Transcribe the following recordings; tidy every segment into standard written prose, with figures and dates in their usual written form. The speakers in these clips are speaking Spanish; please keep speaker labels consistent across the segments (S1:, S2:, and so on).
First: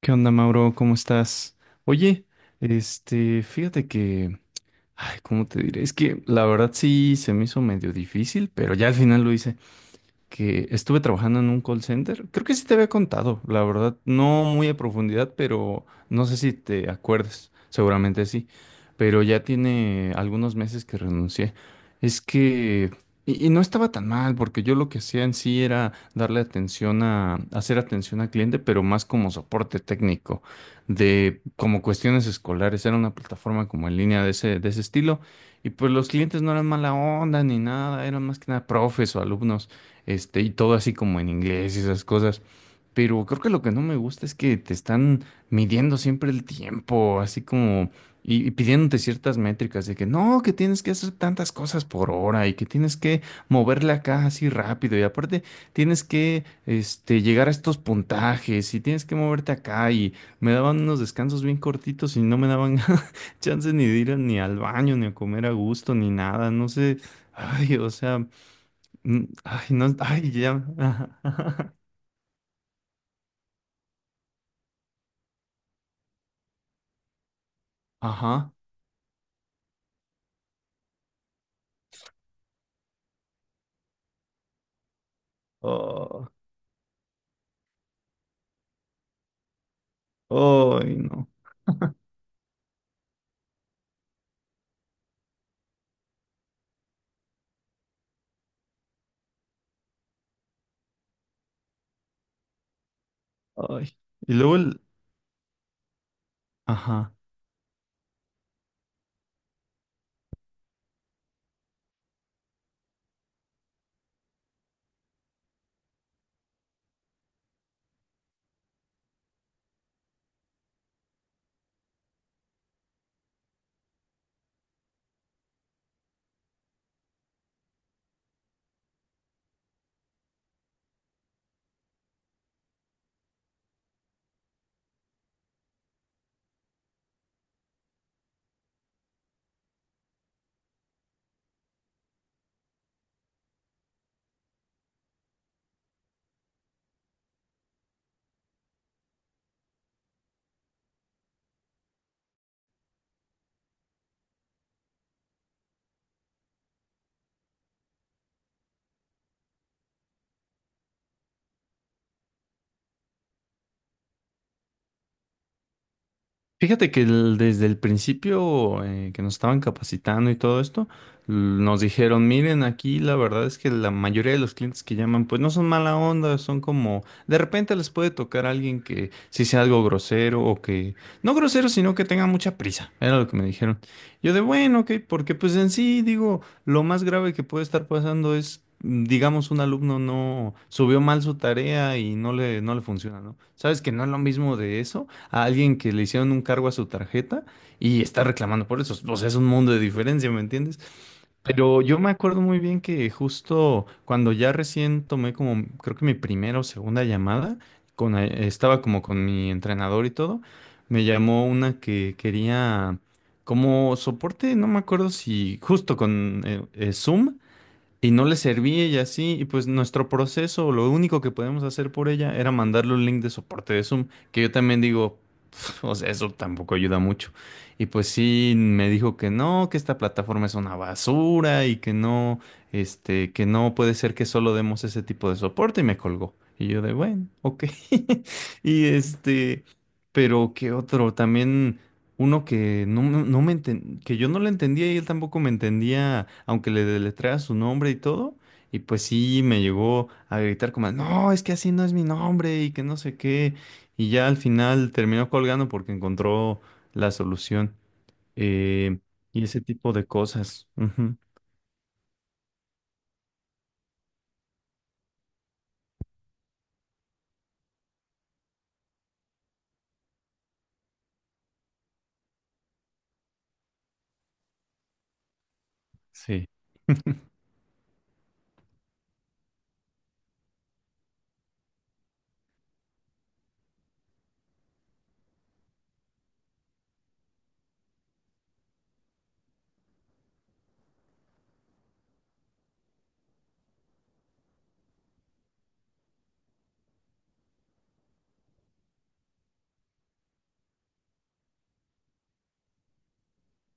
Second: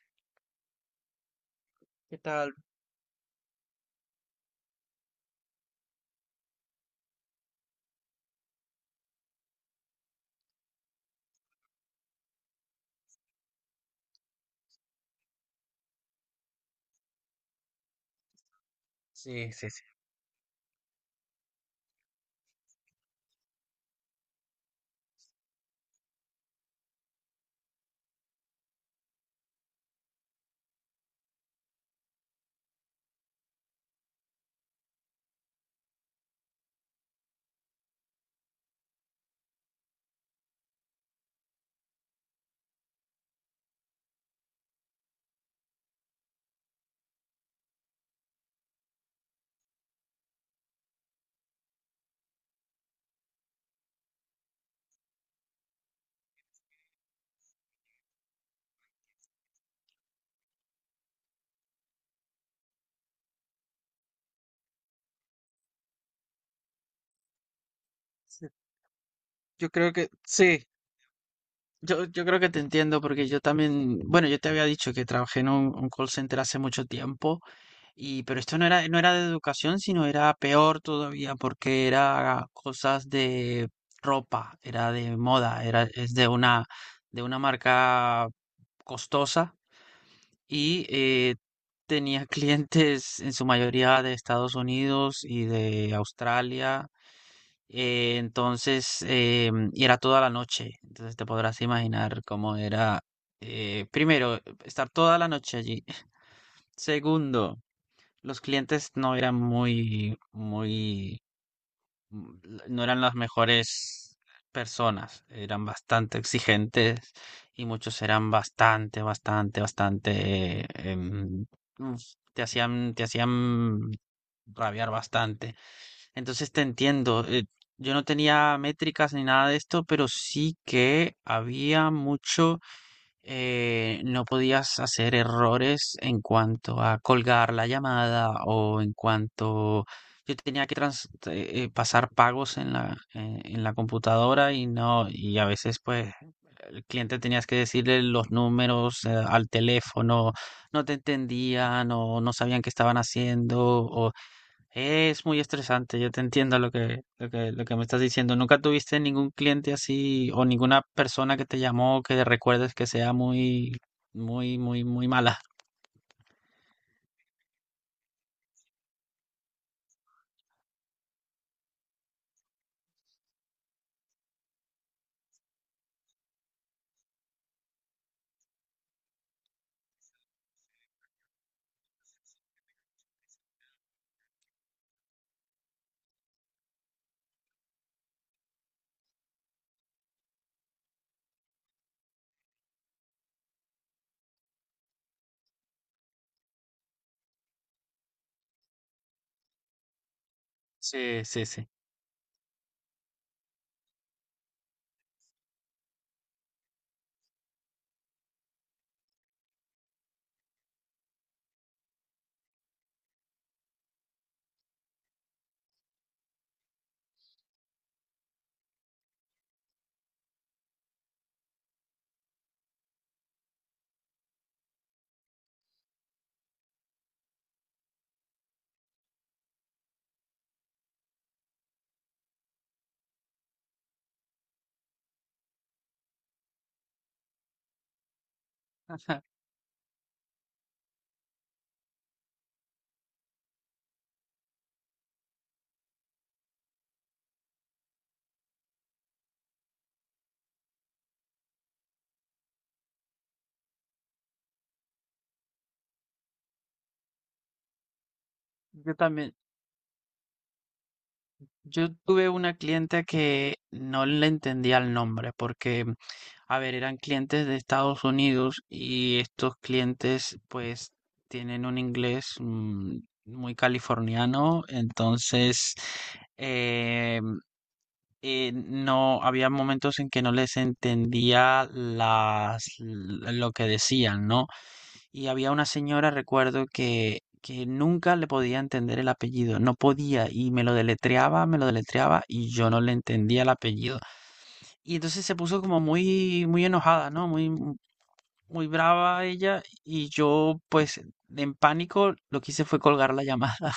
S1: ¿Qué onda, Mauro? ¿Cómo estás?
S2: ¿Qué
S1: Oye,
S2: tal?
S1: fíjate que, ay, ¿cómo te diré? Es que la verdad sí se me hizo medio difícil, pero ya al final lo hice que estuve trabajando en un call center. Creo que sí te había contado, la verdad, no muy a profundidad, pero no sé si te acuerdas, seguramente sí, pero ya
S2: Sí, sí, sí.
S1: tiene algunos meses que renuncié. Es que, y no estaba tan mal, porque yo lo que hacía en sí era darle atención a, hacer atención al cliente, pero más como soporte técnico, de como cuestiones escolares, era una plataforma como en línea de de ese estilo. Y pues los clientes no eran mala onda ni nada, eran más que nada profes o alumnos, y todo así como en inglés y esas cosas. Pero creo que lo que no me gusta es que te están midiendo siempre el tiempo, así como, y pidiéndote ciertas métricas de que no, que tienes que hacer tantas cosas por hora y que tienes que mover la caja así rápido y aparte tienes que, llegar a estos puntajes y tienes que moverte acá y me daban unos descansos bien cortitos y no me daban chance ni de ir ni al baño, ni a comer a gusto, ni nada, no sé, ay, o sea...
S2: Sí.
S1: Ay,
S2: Yo creo
S1: no,
S2: que
S1: ay, ya.
S2: sí,
S1: Ajá.
S2: yo creo que te entiendo porque yo también, bueno, yo te había dicho que trabajé en un call center hace mucho tiempo y pero
S1: Ajá.
S2: esto no era de educación, sino era peor todavía porque era cosas de ropa, era de moda, era es
S1: Oh,
S2: de una marca costosa y
S1: ay, no.
S2: tenía clientes en su mayoría de Estados Unidos y de Australia. Entonces, y era toda la noche. Entonces te podrás imaginar cómo era,
S1: Ay. Y
S2: primero,
S1: luego el.
S2: estar toda la noche allí.
S1: Ajá.
S2: Segundo, los clientes no eran muy, muy, mm, no eran las mejores personas. Eran bastante exigentes y muchos eran bastante, bastante, bastante, uf, te hacían rabiar bastante. Entonces te entiendo. Yo no tenía métricas ni nada de esto, pero sí que había mucho, no podías hacer errores en cuanto a colgar la llamada o en cuanto yo tenía que pasar pagos en en la computadora y no, y a veces pues el cliente tenías que decirle los números, al teléfono, no te entendían o no sabían qué estaban haciendo o es muy estresante, yo te entiendo lo que, lo que, lo que me estás diciendo. ¿Nunca tuviste ningún cliente así o ninguna persona que te llamó que recuerdes que sea muy, muy, muy, muy mala?
S1: Fíjate que el- desde el principio, que nos estaban capacitando y todo esto, l- nos dijeron, miren, aquí la verdad es que la mayoría de los clientes que llaman, pues no son mala onda, son como, de repente les puede tocar a alguien que sí sea algo grosero o que, no grosero, sino que tenga mucha prisa, era lo que me dijeron. Yo de, bueno, ok, porque pues en sí, digo, lo más grave que puede estar pasando es, digamos, un alumno no subió mal su tarea y no le, no le funciona, ¿no? Sabes que no es lo mismo de eso a alguien que le hicieron un cargo a su tarjeta y está reclamando por eso. O sea, es un mundo de diferencia, ¿me entiendes?
S2: Sí, sí, sí.
S1: Pero yo me acuerdo muy bien que justo cuando ya recién tomé como, creo que mi primera o segunda llamada, con, estaba como con mi entrenador y todo, me llamó una que quería como soporte, no me acuerdo si justo con Zoom. Y no le servía y así, y pues nuestro proceso, lo único que podíamos hacer por ella era mandarle un link de soporte de Zoom, que yo también digo, "Pf, o sea, eso tampoco ayuda mucho. Y pues sí, me dijo que no, que esta plataforma es una basura y que no, que no puede ser que solo demos ese tipo de soporte y me colgó. Y yo de, bueno, ok. Y pero qué otro, también... Uno que no, no me enten- que yo no le entendía y él tampoco me entendía, aunque le deletreara su nombre y todo. Y pues sí, me llegó a gritar como, no, es que así no es mi nombre y que no sé qué. Y ya al final terminó colgando porque encontró la solución.
S2: Yo
S1: Eh,
S2: también,
S1: y ese tipo de cosas. Ujú.
S2: yo tuve una cliente que no le entendía el nombre porque, a ver, eran clientes de Estados Unidos y estos clientes pues tienen un inglés muy californiano, entonces
S1: Sí.
S2: em, no, había momentos en que no les entendía lo que decían, ¿no? Y había una señora, recuerdo, que nunca le podía entender el apellido, no podía, y me lo deletreaba, y yo no le entendía el apellido. Y entonces se puso como muy, muy enojada, ¿no? Muy, muy brava ella, y yo, pues, en pánico, lo que hice fue colgar la llamada.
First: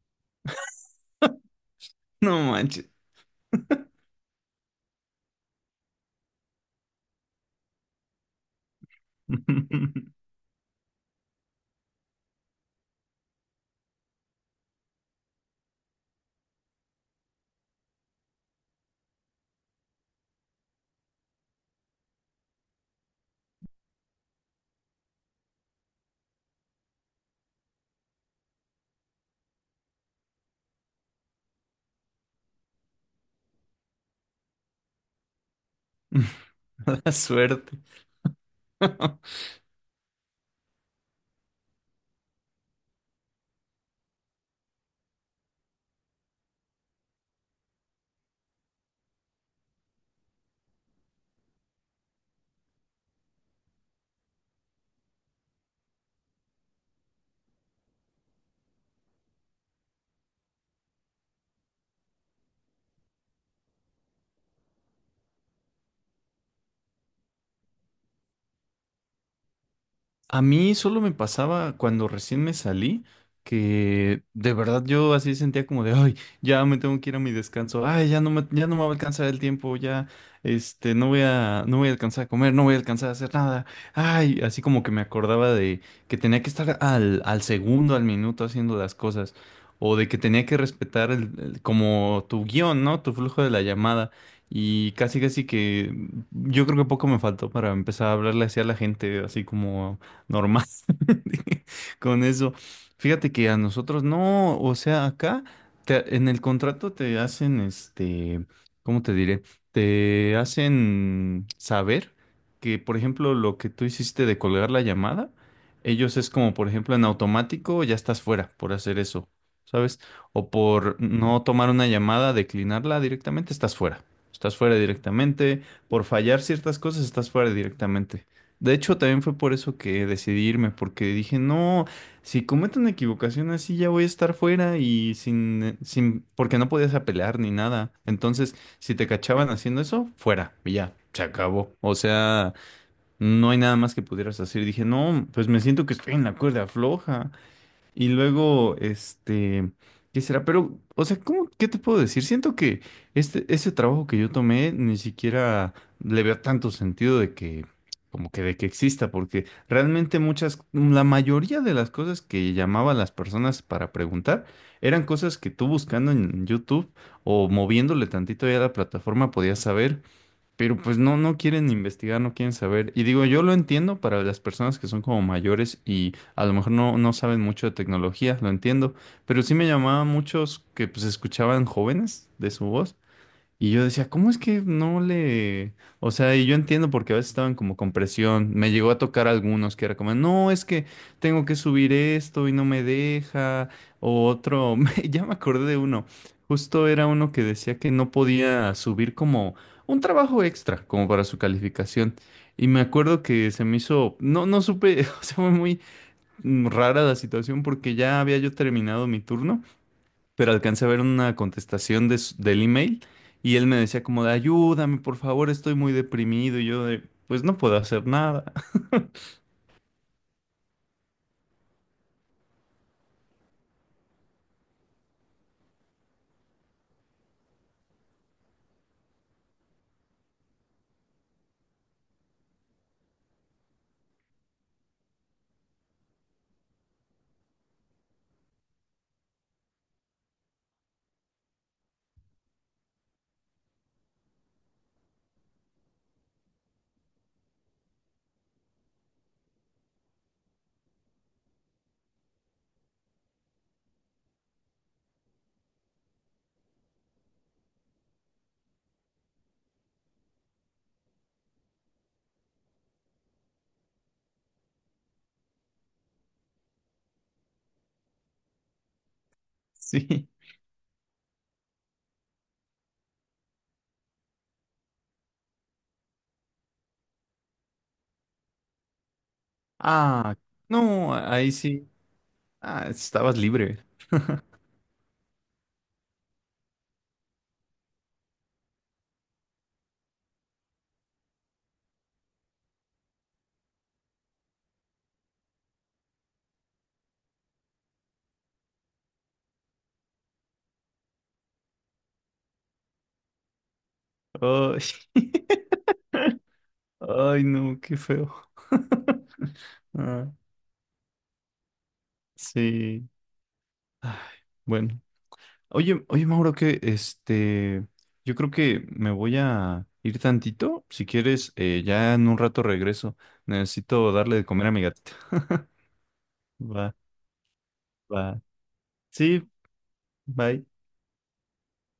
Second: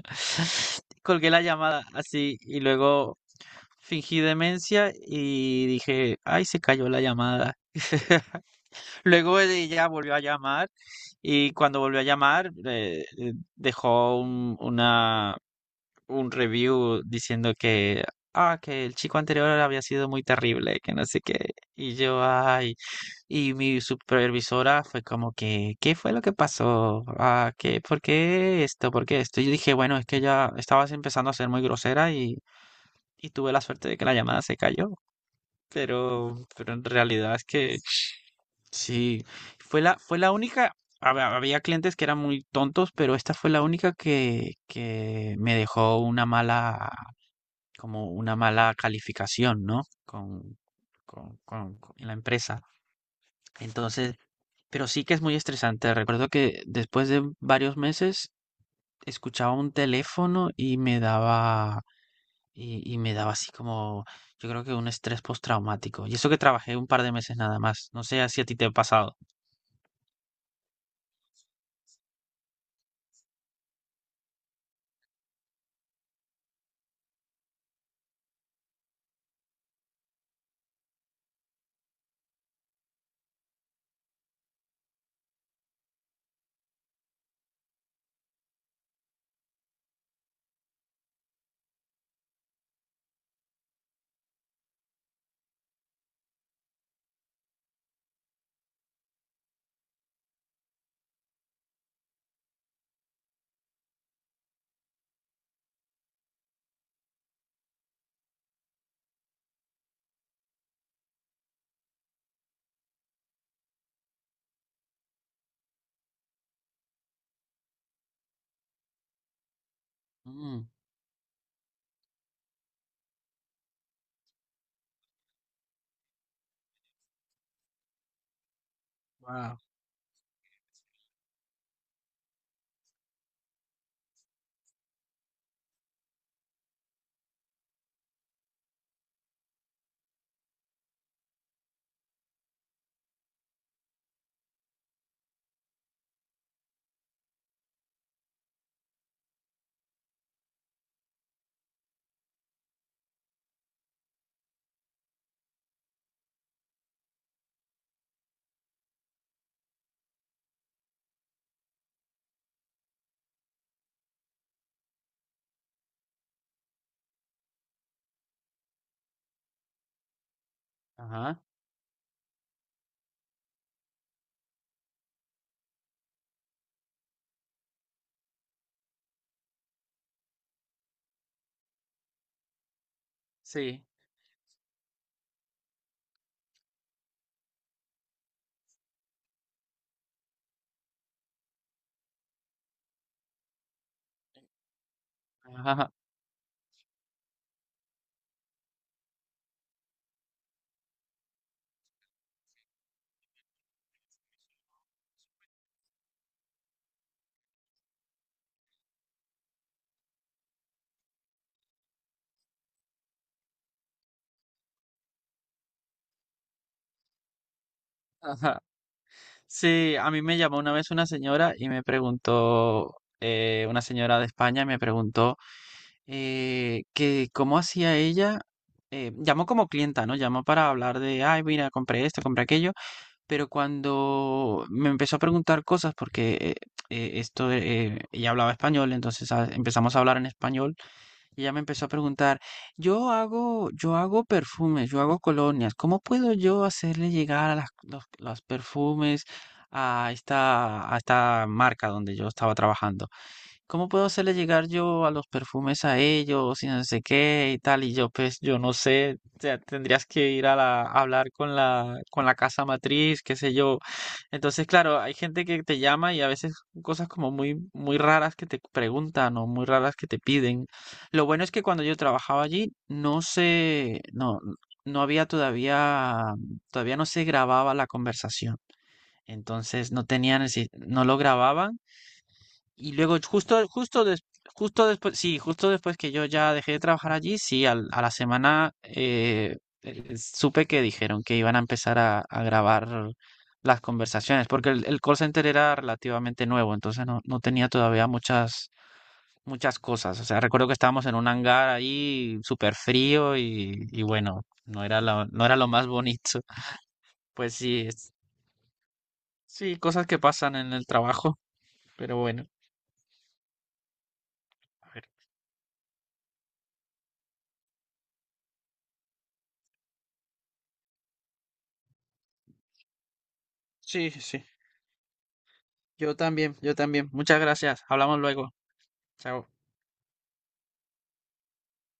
S2: Colgué la llamada así,
S1: No
S2: y
S1: manches.
S2: luego fingí demencia y dije, ay, se cayó la llamada. Luego ella volvió a llamar y cuando volvió a llamar dejó un review diciendo que, ah, que el chico anterior había sido muy terrible, que no sé qué. Y yo, ay, y mi supervisora fue como que, ¿qué fue lo que pasó? Ah, ¿qué, por qué esto? ¿Por qué esto? Y yo dije, bueno, es que ya estabas empezando a ser muy grosera y tuve la suerte de que la llamada se cayó, pero en
S1: Mala
S2: realidad es
S1: suerte.
S2: que sí, fue la única, había clientes que eran muy tontos, pero esta fue la única que me dejó una mala, como una mala calificación, ¿no? Con la empresa. Entonces, pero sí que es muy estresante. Recuerdo que después de varios meses escuchaba un teléfono y me daba. Y me daba así como, yo creo que un estrés postraumático. Y eso que trabajé un par de meses nada más. No sé si a ti te ha pasado.
S1: A mí solo me pasaba cuando recién me salí, que de verdad yo así sentía como de, ay, ya me tengo que ir a mi descanso, ay, ya no me va a alcanzar el tiempo, ya, no voy a, no voy a alcanzar a comer, no voy a alcanzar a hacer nada, ay, así como que me acordaba de que tenía que estar al, al segundo, al minuto haciendo las cosas, o de que tenía que respetar el- como tu guión, ¿no? Tu flujo de la llamada. Y casi casi que yo creo que poco me faltó para empezar a hablarle así a la gente, así como normal con eso. Fíjate que a nosotros no, o sea, acá en el contrato te hacen, ¿cómo te diré? Te hacen saber que, por ejemplo, lo que tú hiciste de colgar la llamada, ellos es como, por ejemplo, en automático ya estás fuera por hacer eso, ¿sabes? O
S2: Mm.
S1: por no tomar una llamada, declinarla directamente, estás fuera. Estás fuera directamente. Por fallar ciertas cosas, estás fuera directamente. De hecho, también fue por
S2: Wow.
S1: eso que decidí irme, porque dije, no, si cometo una equivocación así ya voy a estar fuera y sin, sin, porque no podías apelar ni nada. Entonces, si te cachaban haciendo eso, fuera, y ya, se acabó. O sea, no hay nada más que pudieras hacer. Dije, no, pues me siento que estoy en la cuerda floja. Y luego, ¿qué será? Pero, o sea, ¿cómo, qué te puedo decir? Siento que ese trabajo que yo tomé ni siquiera le veo tanto sentido de que, como que de que exista, porque realmente muchas, la mayoría de las cosas que llamaban las personas para preguntar eran cosas que tú buscando en YouTube o moviéndole tantito ya a la plataforma podías saber. Pero pues no, no
S2: Ajá,
S1: quieren investigar, no quieren saber. Y digo, yo lo entiendo para las personas que son como mayores y a lo mejor no, no saben mucho de tecnología, lo entiendo. Pero sí me llamaba muchos que pues escuchaban jóvenes de su voz y
S2: sí.
S1: yo decía, ¿cómo es que no le...? O sea, y yo entiendo porque a veces estaban como con presión. Me llegó a tocar algunos que era como, no, es que tengo que subir esto y no me deja. O otro, ya me acordé de
S2: Ajá,
S1: uno. Justo era uno que decía que no podía subir como un trabajo extra, como para su calificación. Y me acuerdo que se me hizo, no, no supe, o sea, fue muy rara la situación porque ya había yo terminado mi turno pero alcancé a ver una contestación de del email y él me decía como de ayúdame, por favor, estoy muy deprimido y yo de pues no puedo hacer nada.
S2: ajá. Sí, a mí me llamó una vez una señora y me preguntó, una señora de España me preguntó que cómo hacía ella, llamó como clienta, ¿no? Llamó para hablar de, ay, mira, compré esto, compré aquello. Pero cuando me empezó a preguntar cosas, porque ella hablaba español, entonces ah, empezamos a hablar en español, y ella me empezó a preguntar, yo hago perfumes, yo hago colonias, ¿cómo puedo yo hacerle llegar a los perfumes a esta marca donde yo estaba trabajando? ¿Cómo puedo hacerle llegar yo a los perfumes a ellos y no sé qué y tal? Y yo, pues, yo no sé, o sea, tendrías que ir a la, a hablar con la casa matriz, qué sé yo. Entonces, claro, hay gente que te llama y a veces cosas como muy, muy raras que te preguntan o muy raras que te
S1: Sí.
S2: piden. Lo bueno es que cuando yo trabajaba allí, no sé, no, no había todavía, todavía no se grababa la conversación. Entonces no
S1: Ah,
S2: tenían, el no
S1: no,
S2: lo
S1: ahí
S2: grababan.
S1: sí. Ah,
S2: Y luego
S1: estabas
S2: justo,
S1: libre.
S2: justo, justo después, sí, justo después que yo ya dejé de trabajar allí, sí, a la semana supe que dijeron que iban a empezar a grabar las conversaciones, porque el call center era relativamente nuevo, entonces no, no tenía todavía muchas, muchas cosas. O sea, recuerdo que estábamos en un hangar ahí súper frío y bueno,
S1: Ay,
S2: no era lo, no era lo más bonito.
S1: ay,
S2: Pues
S1: no,
S2: sí,
S1: qué feo.
S2: sí, cosas que
S1: Ah,
S2: pasan en el trabajo, pero bueno,
S1: sí. Ay,
S2: a
S1: bueno.
S2: ver.
S1: Oye, oye, Mauro, que yo creo que me voy a ir tantito. Si quieres, ya en un rato regreso.
S2: Sí,
S1: Necesito darle
S2: sí.
S1: de comer a mi gatita.
S2: Yo también, yo
S1: Va,
S2: también. Muchas gracias. Hablamos
S1: va.
S2: luego.
S1: Sí,
S2: Chao.
S1: bye.